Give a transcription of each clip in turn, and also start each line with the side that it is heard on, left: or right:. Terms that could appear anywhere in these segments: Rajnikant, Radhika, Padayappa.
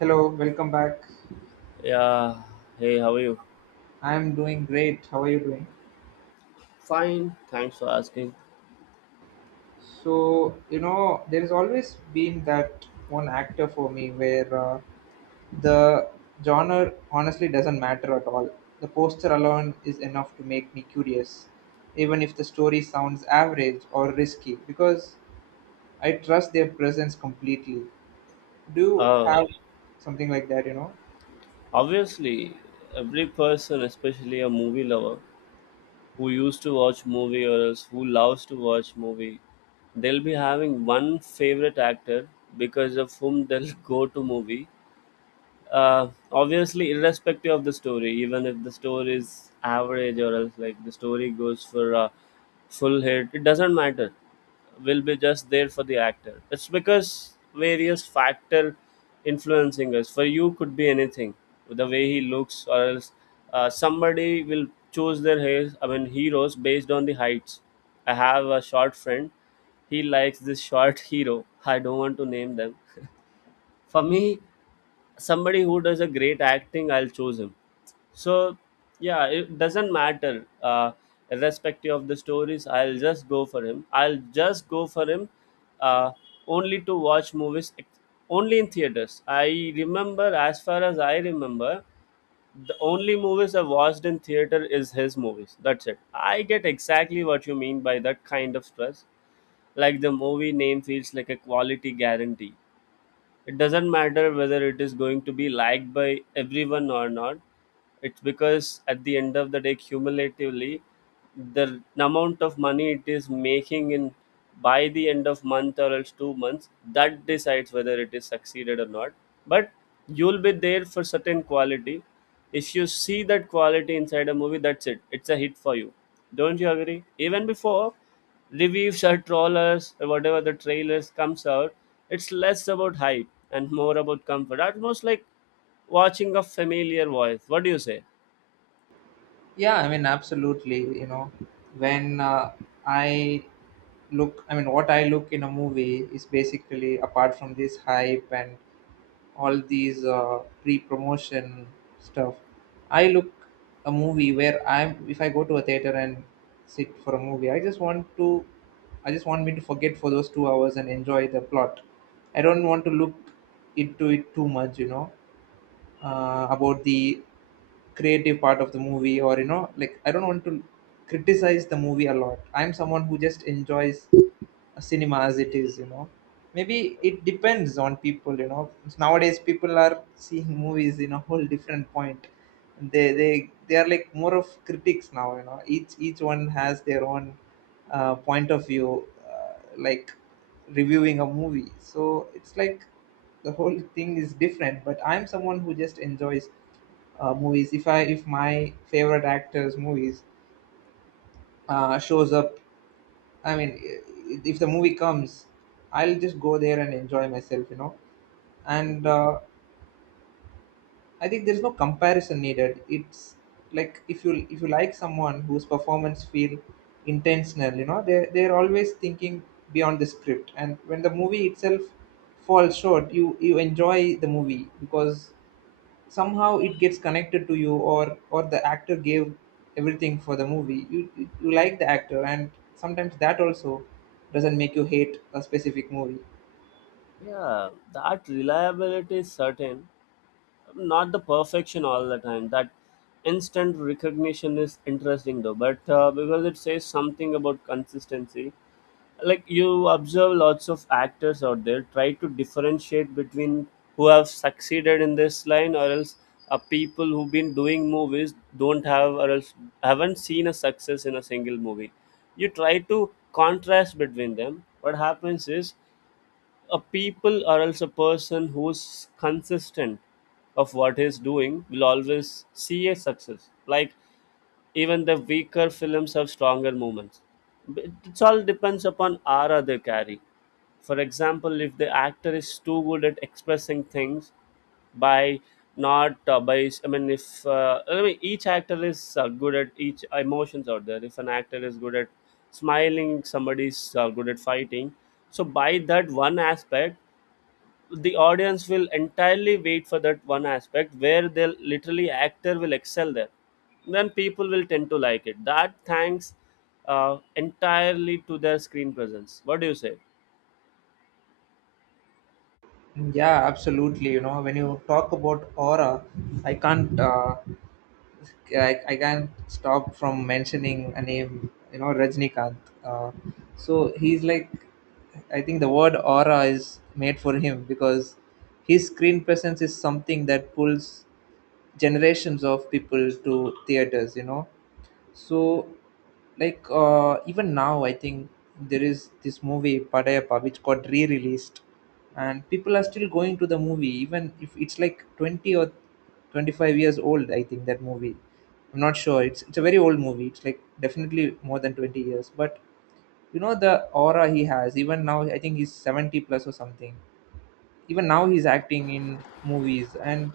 right: Hello, welcome back.
left: Yeah. Hey, how are you?
right: I'm doing great. How are you doing?
left: Fine. Thanks for asking.
right: So, you know, there's always been that one actor for me where the genre honestly doesn't matter at all. The poster alone is enough to make me curious, even if the story sounds average or risky, because I trust their presence completely. Do you
left: Uh,
right: have something like that, you know?
left: obviously, every person, especially a movie lover who used to watch movie or else who loves to watch movie, they'll be having one favorite actor because of whom they'll go to movie, obviously irrespective of the story, even if the story is average or else like the story goes for a full hit, it doesn't matter. We'll be just there for the actor. It's because various factor influencing us for you could be anything. The way he looks or else, somebody will choose their hairs, I mean heroes, based on the heights. I have a short friend. He likes this short hero. I don't want to name them. For me, somebody who does a great acting, I'll choose him. So yeah, it doesn't matter. Irrespective of the stories, I'll just go for him. I'll just go for him uh only to watch movies only in theaters. I remember, as far as I remember, the only movies I watched in theater is his movies. That's it. I get exactly what you mean by that kind of stress. Like the movie name feels like a quality guarantee. It doesn't matter whether it is going to be liked by everyone or not. It's because at the end of the day, cumulatively, the amount of money it is making in by the end of month or else 2 months, that decides whether it is succeeded or not. But you'll be there for certain quality. If you see that quality inside a movie, that's it. It's a hit for you. Don't you agree? Even before reviews or trawlers or whatever, the trailers comes out. It's less about hype and more about comfort, almost like watching a familiar voice. What do you say?
right: Yeah, I mean, absolutely. You know, when I look, I mean, what I look in a movie is basically apart from this hype and all these pre-promotion stuff. I look a movie where I'm. If I go to a theater and sit for a movie, I just want to. I just want me to forget for those 2 hours and enjoy the plot. I don't want to look into it too much, you know about the creative part of the movie, or you know, like I don't want to criticize the movie a lot. I'm someone who just enjoys a cinema as it is, you know. Maybe it depends on people, you know. Nowadays people are seeing movies in a whole different point. They are like more of critics now, you know. Each one has their own point of view, like reviewing a movie, so it's like the whole thing is different. But I'm someone who just enjoys movies. If my favorite actors movies shows up, if the movie comes, I'll just go there and enjoy myself, you know. And
left: Hmm.
right: I think there's no comparison needed. It's like if you like someone whose performance feel intentional, you know, they're always thinking beyond the script. And when the movie itself falls short, you enjoy the movie because somehow it gets connected to you, or the actor gave everything for the movie. You like the actor, and sometimes that also doesn't make you hate a specific movie.
left: Yeah, that reliability is certain, not the perfection all the time. That instant recognition is interesting though, but because it says something about consistency. Like you observe lots of actors out there, try to differentiate between who have succeeded in this line, or else people who've been doing movies don't have or else haven't seen a success in a single movie. You try to contrast between them. What happens is a people or else a person who's consistent of what he's doing will always see a success. Like even the weaker films have stronger moments. But it all depends upon aura they carry. For example, if the actor is too good at expressing things by not by, I mean, if I mean, each actor is good at each emotions out there. If an actor is good at smiling, somebody is good at fighting. So by that one aspect, the audience will entirely wait for that one aspect where the literally actor will excel there, then people will tend to like it. That thanks entirely to their screen presence. What do you say?
right: Yeah, absolutely. You know, when you talk about aura, I can't. I can't stop from mentioning a name, you know, Rajnikant. Uh, so he's like, I think the word aura is made for him because his screen presence is something that pulls generations of people to theaters, you know. So, like even now, I think there is this movie Padayappa which got re-released, and people are still going to the movie even if it's like 20 or 25 years old. I think that movie. I'm not sure. It's a very old movie. It's like definitely more than 20 years. But you know the aura he has. Even now, I think he's 70 plus or something. Even now he's acting in movies, and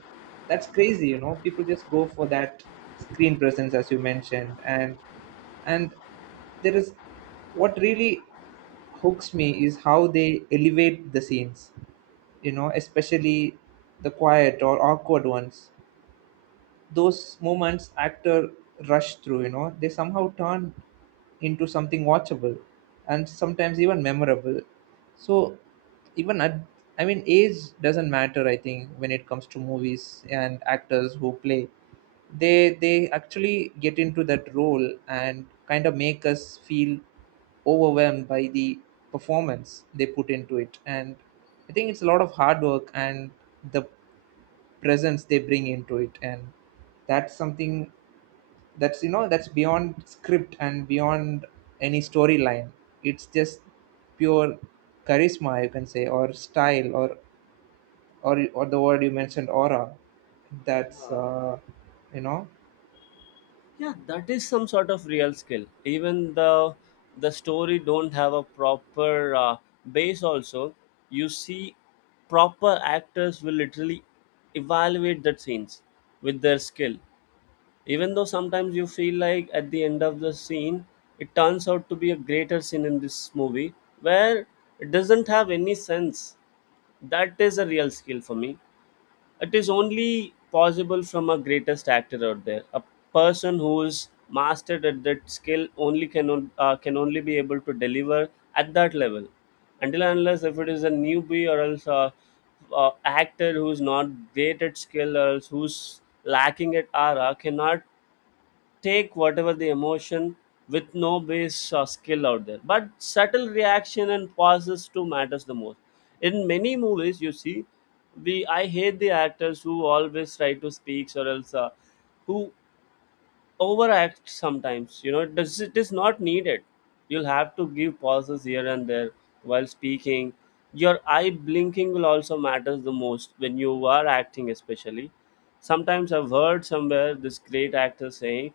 right: that's crazy, you know. People just go for that screen presence as you mentioned. And there is what really hooks me is how they elevate the scenes, you know, especially the quiet or awkward ones. Those moments actor rush through, you know, they somehow turn into something watchable, and sometimes even memorable. So even at, I mean, age doesn't matter, I think, when it comes to movies and actors who play. They actually get into that role and kind of make us feel overwhelmed by the performance they put into it. And I think it's a lot of hard work and the presence they bring into it. And that's something, that's you know that's beyond script and beyond any storyline. It's just pure charisma, you can say, or style, or the word you mentioned, aura. That's uh, you know
left: Yeah, that is some sort of real skill. Even the story don't have a proper base also, you see, proper actors will literally evaluate that scenes with their skill. Even though sometimes you feel like at the end of the scene, it turns out to be a greater scene in this movie where it doesn't have any sense. That is a real skill for me. It is only possible from a greatest actor out there. A person who is mastered at that skill only can can only be able to deliver at that level. Until and unless if it is a newbie or else a actor who is not great at skill or else who's lacking at aura cannot take whatever the emotion with no base or skill out there. But subtle reaction and pauses too matters the most. In many movies you see, we I hate the actors who always try to speak or else who overact sometimes, you know. It does, it is not needed. You'll have to give pauses here and there while speaking. Your eye blinking will also matters the most when you are acting, especially. Sometimes I've heard somewhere this great actor saying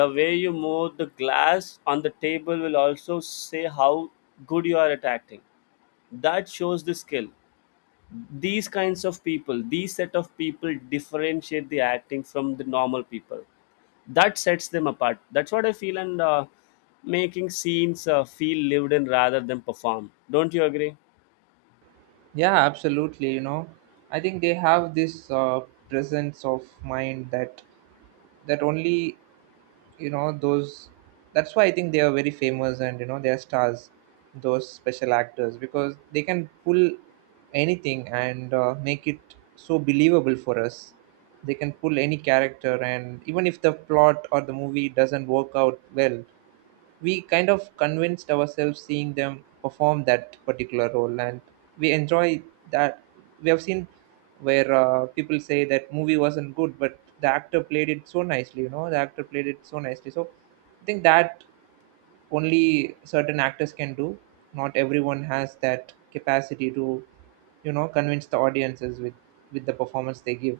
left: the way you move the glass on the table will also say how good you are at acting. That shows the skill. These kinds of people, these set of people differentiate the acting from the normal people. That sets them apart. That's what I feel. And making scenes feel lived in rather than performed. Don't you agree?
right: yeah, absolutely. You know, I think they have this presence of mind that only you know. Those that's why I think they are very famous, and you know, they are stars, those special actors, because they can pull anything and make it so believable for us. They can pull any character, and even if the plot or the movie doesn't work out well, we kind of convinced ourselves seeing them perform that particular role, and we enjoy that. We have seen where people say that movie wasn't good but the actor played it so nicely, you know, the actor played it so nicely. So I think that only certain actors can do. Not everyone has that capacity to, you know, convince the audiences with the performance they give.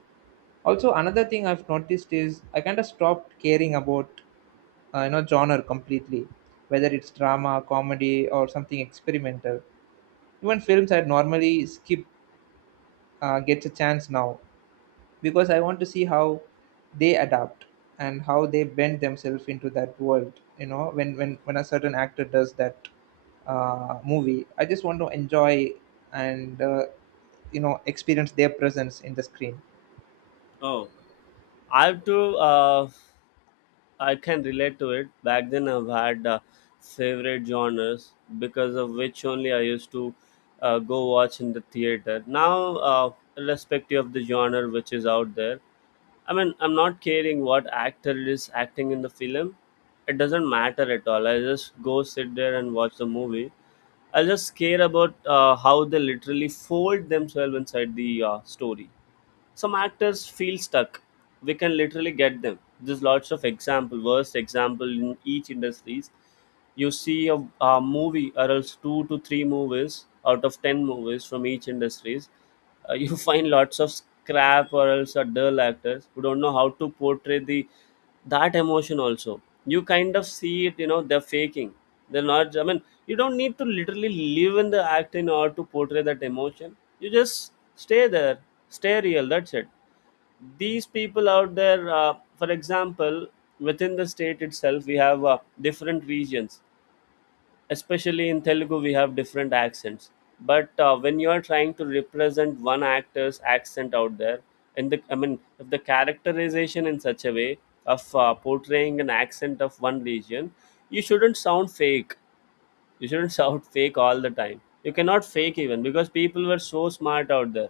right: Also, another thing I've noticed is I kind of stopped caring about you know, genre completely, whether it's drama, comedy, or something experimental. Even films I'd normally skip gets a chance now, because I want to see how they adapt and how they bend themselves into that world. You know, when a certain actor does that movie, I just want to enjoy and you know, experience their presence in the screen.
left: Oh, I have to, uh, I can relate to it. Back then I've had favorite genres because of which only I used to go watch in the theater. Now, irrespective of the genre which is out there, I mean, I'm not caring what actor is acting in the film. It doesn't matter at all. I just go sit there and watch the movie. I just care about how they literally fold themselves inside the story. Some actors feel stuck. We can literally get them. There's lots of example, worst example in each industries. You see a movie or else two to three movies out of ten movies from each industries. You find lots of scrap or else are dull actors who don't know how to portray the that emotion also. You kind of see it, you know, they're faking. They're not, I mean, you don't need to literally live in the act in order to portray that emotion. You just stay there, stay real. That's it. These people out there, for example, within the state itself we have different regions, especially in Telugu, we have different accents. But when you are trying to represent one actor's accent out there, and the I mean, if the characterization in such a way of portraying an accent of one region, you shouldn't sound fake. You shouldn't shout fake all the time. You cannot fake even, because people were so smart out there.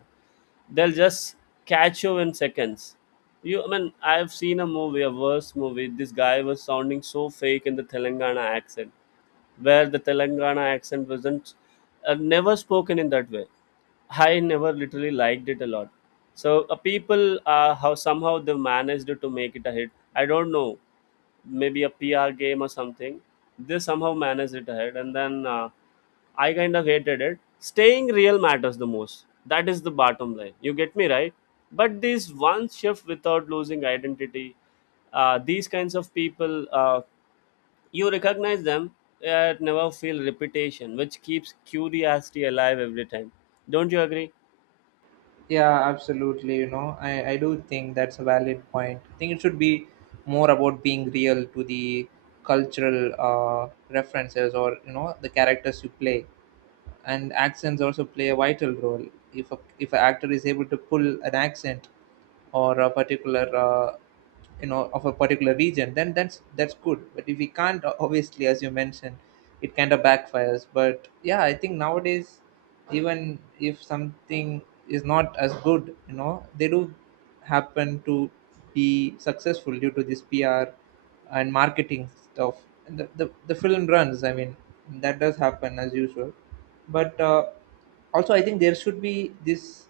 left: They'll just catch you in seconds. You, I mean, I've seen a movie, a worse movie. This guy was sounding so fake in the Telangana accent, where the Telangana accent wasn't never spoken in that way. I never literally liked it a lot. So people, how somehow they managed to make it a hit, I don't know. Maybe a PR game or something. They somehow managed it ahead, and then I kind of hated it. Staying real matters the most. That is the bottom line. You get me right? But this one shift without losing identity, these kinds of people, you recognize them yet never feel repetition, which keeps curiosity alive every time. Don't you agree?
right: Yeah, absolutely. You know, I do think that's a valid point. I think it should be more about being real to the cultural references, or you know, the characters you play, and accents also play a vital role. If an actor is able to pull an accent or a particular, you know, of a particular region, then that's good. But if we can't, obviously as you mentioned, it kind of backfires. But yeah, I think nowadays, even if something is not as good, you know, they do happen to be successful due to this PR and marketing stuff. The film runs, I mean, that does happen as usual. But also I think there should be this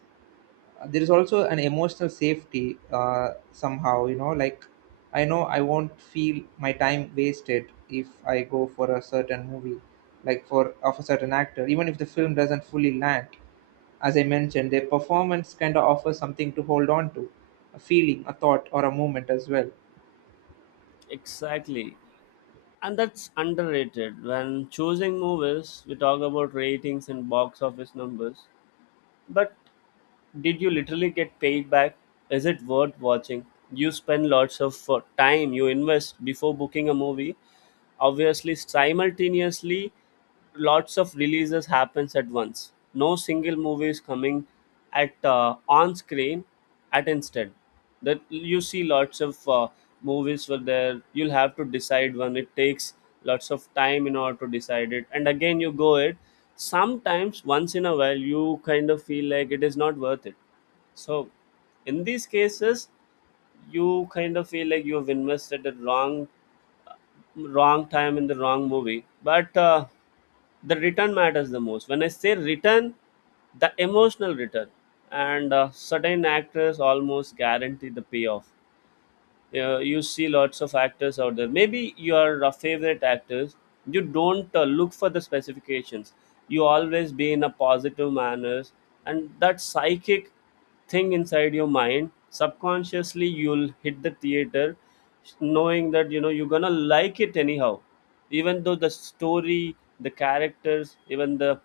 right: there is also an emotional safety somehow, you know, like I know I won't feel my time wasted if I go for a certain movie, like for of a certain actor, even if the film doesn't fully land. As I mentioned, their performance kind of offers something to hold on to, a feeling, a thought, or a moment as well.
left: Exactly. And that's underrated. When choosing movies, we talk about ratings and box office numbers. But did you literally get paid back? Is it worth watching? You spend lots of time you invest before booking a movie. Obviously, simultaneously, lots of releases happens at once. No single movie is coming at on screen at instant. That you see lots of movies were there. You'll have to decide one. It takes lots of time in order to decide it, and again you go it. Sometimes once in a while you kind of feel like it is not worth it. So in these cases, you kind of feel like you have invested the wrong time in the wrong movie. But the return matters the most. When I say return, the emotional return, and certain actors almost guarantee the payoff. You see lots of actors out there, maybe your favorite actors, you don't look for the specifications. You always be in a positive manners, and that psychic thing inside your mind subconsciously, you'll hit the theater knowing that, you know, you're gonna like it anyhow. Even though the story, the characters, even the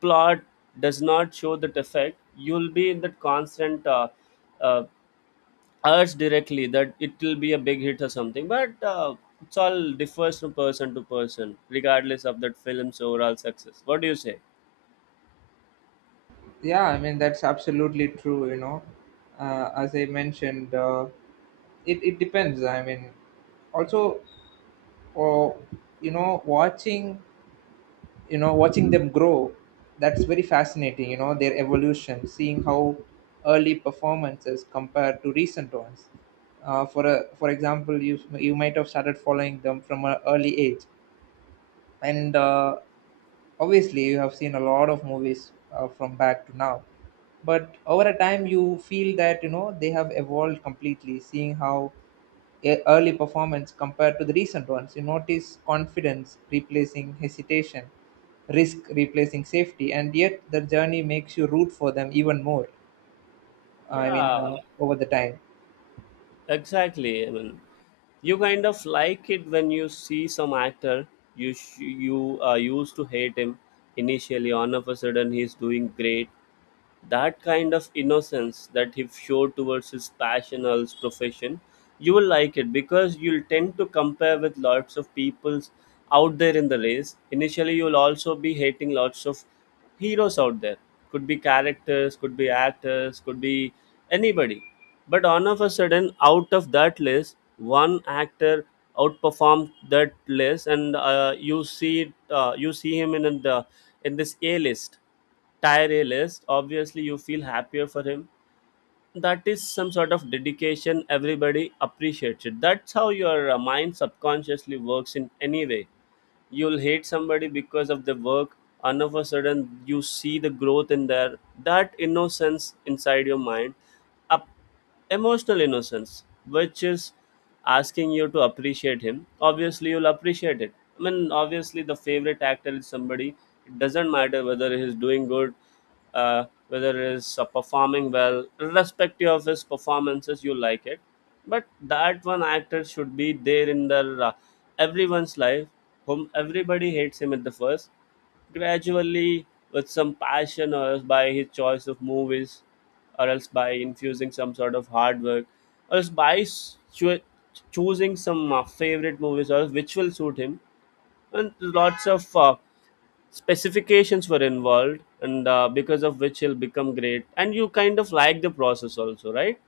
left: plot does not show that effect, you'll be in that constant uh, urge directly that it will be a big hit or something. But it's all differs from person to person, regardless of that film's overall success. What do you say?
right: Yeah, I mean that's absolutely true, you know. Uh, as I mentioned, it depends, I mean, also or, you know, watching them grow. That's very fascinating, you know, their evolution, seeing how early performances compare to recent ones. Uh, for example, you might have started following them from an early age, and obviously you have seen a lot of movies from back to now. But over a time, you feel that, you know, they have evolved completely, seeing how early performance compared to the recent ones, you notice confidence replacing hesitation, risk replacing safety, and yet the journey makes you root for them even more. I mean,
left: Yeah,
right: over the time.
left: exactly. I mean, you kind of like it when you see some actor you used to hate him initially, all of a sudden he's doing great. That kind of innocence that he showed towards his passion or his profession, you will like it, because you'll tend to compare with lots of peoples out there in the race. Initially, you'll also be hating lots of heroes out there. Could be characters, could be actors, could be anybody. But all of a sudden, out of that list, one actor outperformed that list, and you see you see him in the in this A list tireless. Obviously you feel happier for him. That is some sort of dedication, everybody appreciates it. That's how your mind subconsciously works in any way. You'll hate somebody because of the work and of a sudden you see the growth in there, that innocence inside your mind. Up emotional innocence, which is asking you to appreciate him. Obviously, you'll appreciate it. I mean, obviously, the favorite actor is somebody. It doesn't matter whether he's doing good, whether he's performing well. Irrespective of his performances, you like it. But that one actor should be there in the uh, everyone's life, whom everybody hates him at the first, gradually with some passion or else by his choice of movies or else by infusing some sort of hard work or else by choosing some favorite movies or else which will suit him, and lots of specifications were involved, and because of which he'll become great and you kind of like the process also, right?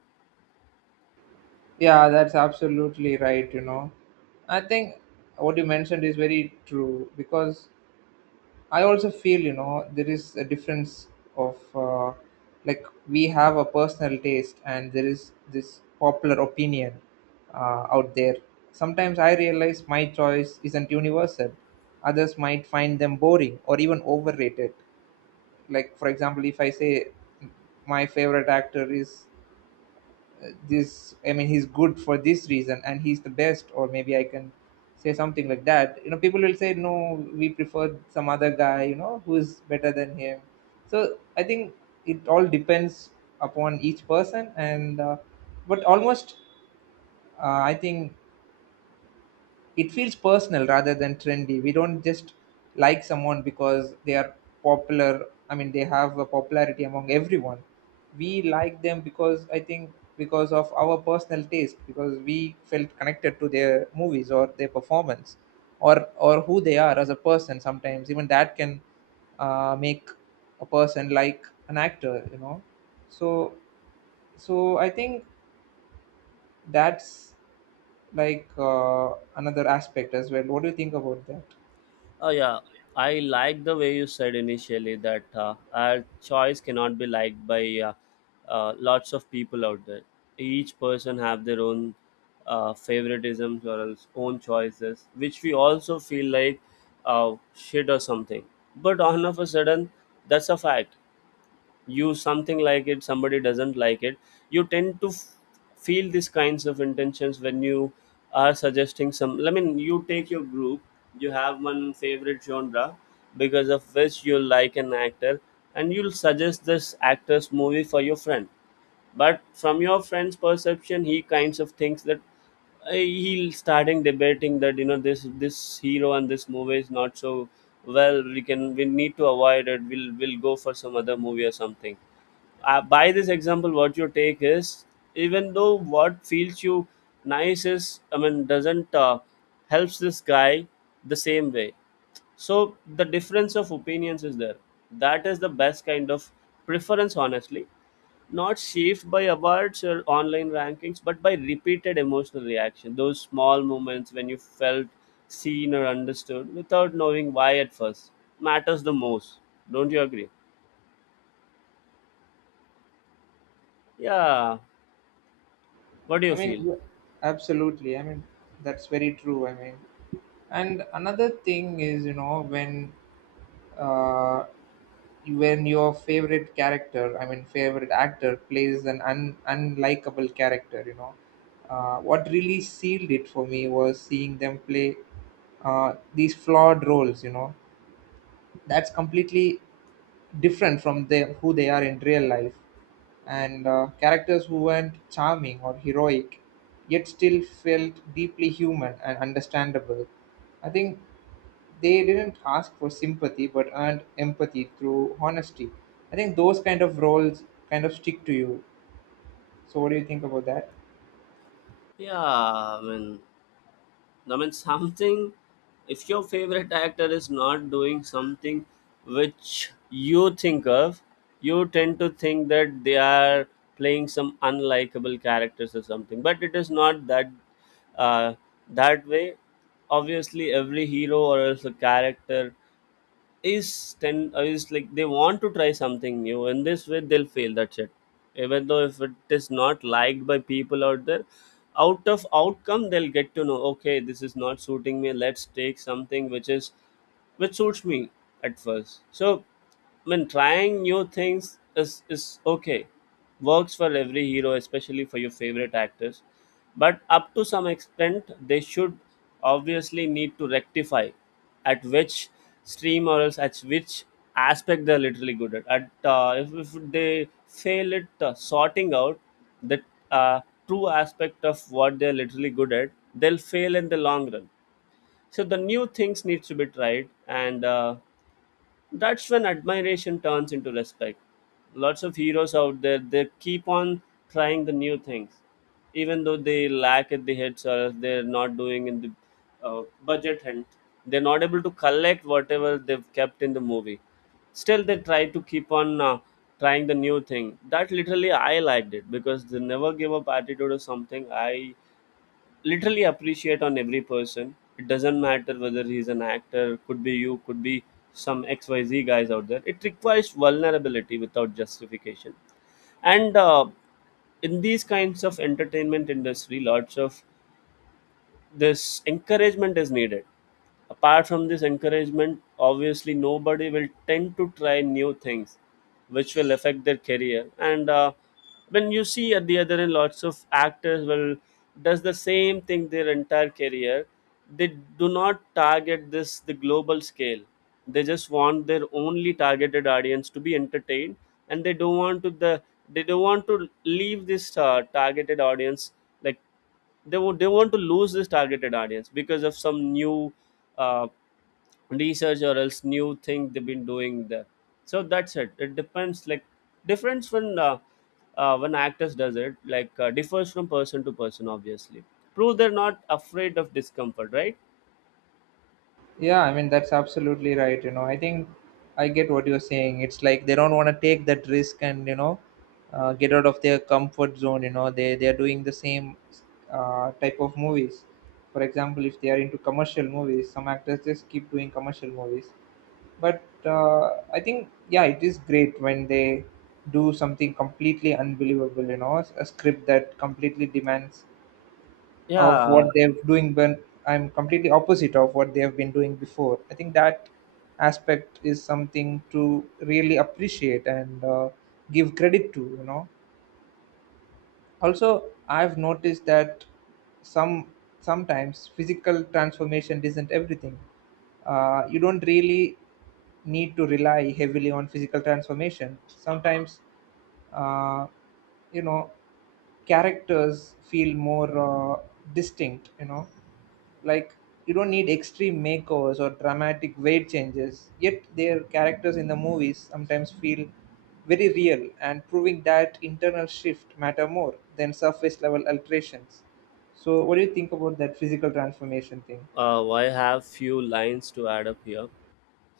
right: Yeah, that's absolutely right. You know, I think what you mentioned is very true, because I also feel, you know, there is a difference of, like we have a personal taste and there is this popular opinion out there. Sometimes I realize my choice isn't universal. Others might find them boring or even overrated. Like, for example, if I say my favorite actor is this, I mean he's good for this reason and he's the best, or maybe I can say something like that, you know, people will say no, we prefer some other guy, you know, who's better than him. So I think it all depends upon each person and but almost I think it feels personal rather than trendy. We don't just like someone because they are popular. I mean, they have a popularity among everyone. We like them because, I think, because of our personal taste, because we felt connected to their movies or their performance, or who they are as a person. Sometimes even that can make a person like an actor, you know. So so I think that's like, another aspect as well. What do you think about that?
left: Oh yeah, I like the way you said initially that our choice cannot be liked by lots of people out there. Each person have their own favoritisms or else own choices, which we also feel like shit or something. But all of a sudden, that's a fact. You something like it, somebody doesn't like it, you tend to feel these kinds of intentions when you are suggesting some, I mean, you take your group, you have one favorite genre because of which you like an actor and you'll suggest this actor's movie for your friend, but from your friend's perception he kinds of thinks that he'll starting debating that, you know, this hero and this movie is not so well, we can, we need to avoid it, we'll go for some other movie or something. By this example what you take is, even though what feels you nice is, I mean, doesn't helps this guy the same way, so the difference of opinions is there. That is the best kind of preference, honestly, not shaped by awards or online rankings, but by repeated emotional reaction. Those small moments when you felt seen or understood without knowing why at first matters the most. Don't you agree? Yeah. What do you
right: I mean,
left: feel?
right: absolutely. I mean, that's very true. I mean, and another thing is, you know, uh, when your favorite favorite actor plays an unlikable character, you know, what really sealed it for me was seeing them play these flawed roles, you know. That's completely different from them, who they are in real life, and characters who weren't charming or heroic, yet still felt deeply human and understandable. I think they didn't ask for sympathy but earned empathy through honesty. I think those kind of roles kind of stick to you. So what do you think about that?
left: Yeah, I mean something. If your favorite actor is not doing something which you think of, you tend to think that they are playing some unlikable characters or something. But it is not that, uh, that way. Obviously, every hero or else a character is ten is like they want to try something new. In this way they'll fail, that's it. Even though if it is not liked by people out there, out of outcome they'll get to know, okay, this is not suiting me, let's take something which is which suits me at first. So when trying new things is okay, works for every hero, especially for your favorite actors. But up to some extent, they should obviously need to rectify at which stream or else at which aspect they're literally good at. At if they fail at sorting out the uh, true aspect of what they're literally good at, they'll fail in the long run. So the new things needs to be tried, and that's when admiration turns into respect. Lots of heroes out there, they keep on trying the new things, even though they lack at the hits or they're not doing in the budget and they're not able to collect whatever they've kept in the movie. Still, they try to keep on trying the new thing. That literally I liked it, because the never give up attitude or something I literally appreciate on every person. It doesn't matter whether he's an actor, could be you, could be some XYZ guys out there. It requires vulnerability without justification. And in these kinds of entertainment industry, lots of this encouragement is needed. Apart from this encouragement, obviously nobody will tend to try new things which will affect their career. And when you see at the other end, lots of actors will does the same thing their entire career. They do not target this the global scale, they just want their only targeted audience to be entertained, and they don't want to the they don't want to leave this targeted audience. Like they would, they want to lose this targeted audience because of some new uh, research or else new thing they've been doing there. So that's it, it depends, like difference when actors does it, like differs from person to person obviously. Prove they're not afraid of discomfort, right?
right: Yeah, I mean that's absolutely right. You know, I think I get what you're saying. It's like they don't want to take that risk, and you know, get out of their comfort zone. You know, they are doing the same type of movies. For example, if they are into commercial movies, some actors just keep doing commercial movies. But I think yeah, it is great when they do something completely unbelievable. You know, a script that completely demands of what
left: Yeah.
right: they're doing, but I'm completely opposite of what they have been doing before. I think that aspect is something to really appreciate, and give credit to, you know. Also, I've noticed that some sometimes physical transformation isn't everything. Uh, you don't really need to rely heavily on physical transformation sometimes. Uh, you know, characters feel more, uh, distinct, you know, like you don't need extreme makeovers or dramatic weight changes, yet their characters in the movies sometimes feel very real, and proving that internal shift matter more than surface level alterations. So what do you think about that physical transformation thing?
left: I have few lines to add up here.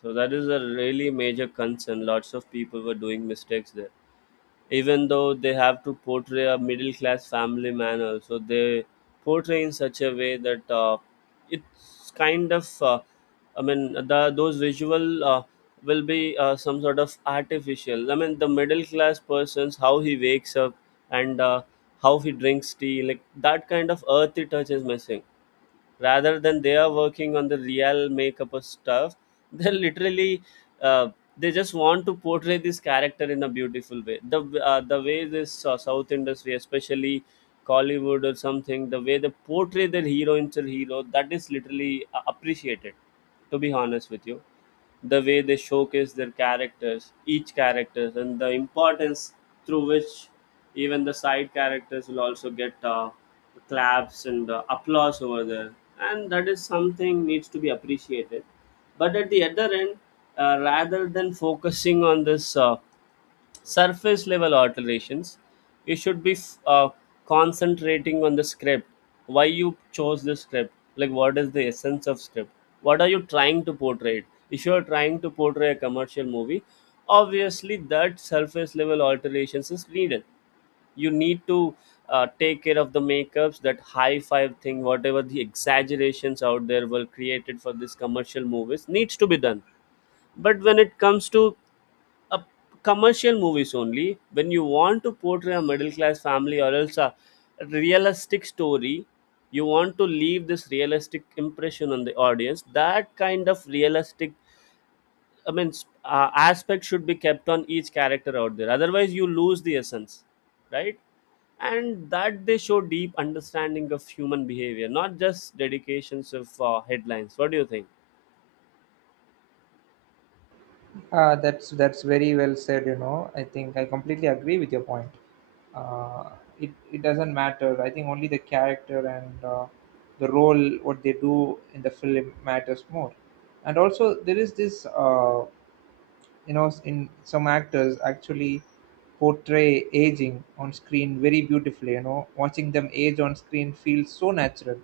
left: So that is a really major concern, lots of people were doing mistakes there. Even though they have to portray a middle class family man, also they portray in such a way that it's kind of, I mean the those visual will be some sort of artificial. I mean the middle class person's how he wakes up and how he drinks tea, like that kind of earthy touch is missing. Rather than they are working on the real makeup of stuff, they're literally uh, they just want to portray this character in a beautiful way. The the way this south industry, especially Hollywood or something, the way they portray their hero into hero, that is literally appreciated, to be honest with you. The way they showcase their characters, each characters, and the importance through which even the side characters will also get claps and applause over there. And that is something needs to be appreciated, but at the other end, rather than focusing on this surface level alterations, you should be concentrating on the script. Why you chose the script, like what is the essence of script, what are you trying to portray? If you are trying to portray a commercial movie, obviously that surface level alterations is needed. You need to take care of the makeups, that high five thing, whatever the exaggerations out there were created for these commercial movies needs to be done. But when it comes to uh, commercial movies, only when you want to portray a middle class family or else a realistic story, you want to leave this realistic impression on the audience, that kind of realistic, I mean aspect should be kept on each character out there, otherwise you lose the essence, right? And that they show deep understanding of human behavior, not just dedications of headlines. What do you think?
right: That's very well said. You know, I think I completely agree with your point. Uh, it it doesn't matter. I think only the character and the role what they do in the film matters more. And also there is this you know, in some actors actually portray aging on screen very beautifully, you know. Watching them age on screen feels so natural.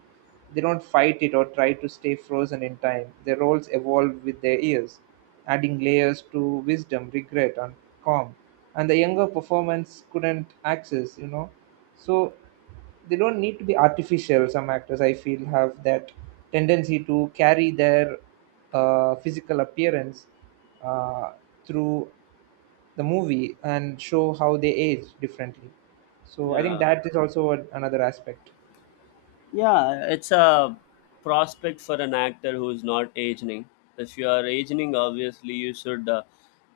right: They don't fight it or try to stay frozen in time. Their roles evolve with their years, adding layers to wisdom, regret, and calm, and the younger performance couldn't access, you know. So they don't need to be artificial. Some actors, I feel, have that tendency to carry their physical appearance uh, through the movie and show how they age differently. So I think
left: Yeah.
right: that is also a, another aspect.
left: Yeah, it's a prospect for an actor who's not aging. If you are aging, obviously you should.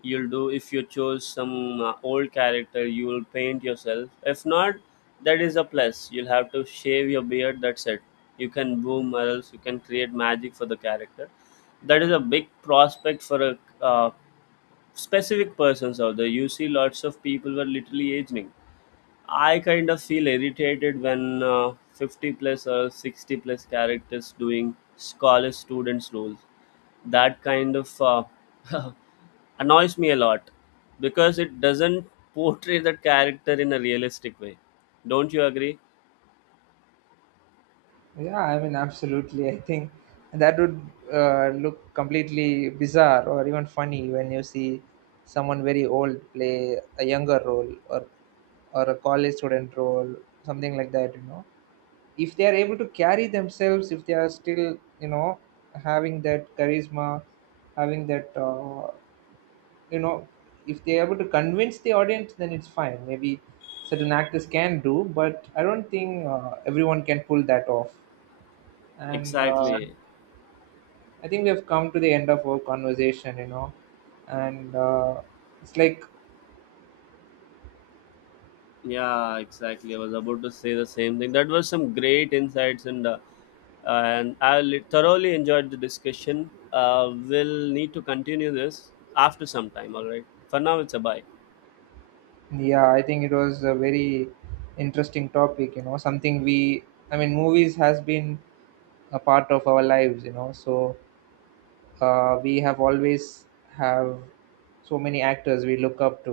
left: You'll do. If you choose some old character, you will paint yourself. If not, that is a plus. You'll have to shave your beard, that's it. You can boom, or else you can create magic for the character. That is a big prospect for a specific persons out there. You see, lots of people were literally aging. I kind of feel irritated when 50 plus or 60 plus characters doing scholar students roles. That kind of annoys me a lot, because it doesn't portray the character in a realistic way. Don't you agree?
right: Yeah, I mean, absolutely. I think that would look completely bizarre or even funny when you see someone very old play a younger role, or a college student role, something like that. You know, if they are able to carry themselves, if they are still, you know, having that charisma, having that, you know, if they are able to convince the audience, then it's fine. Maybe certain actors can do, but I don't think everyone can pull that off. And
left: Exactly.
right: I think we have come to the end of our conversation, you know, and it's like,
left: Yeah, exactly. I was about to say the same thing. That was some great insights, and thoroughly enjoyed the discussion. We'll need to continue this after some time. All right. For now, it's a bye.
right: yeah, I think it was a very interesting topic, you know, something we, I mean, movies has been a part of our lives, you know. So we have always have so many actors we look up to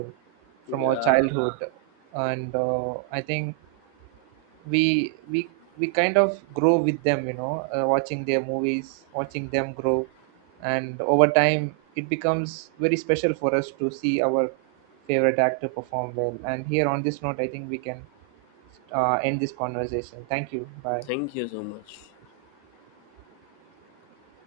right: from our
left: Yeah.
right: childhood. And I think we we we kind of grow with them, you know, watching their movies, watching them grow. And over time it becomes very special for us to see our favorite actor perform well. And here on this note, I think we can end this conversation. Thank you. Bye.
left: Thank you so much.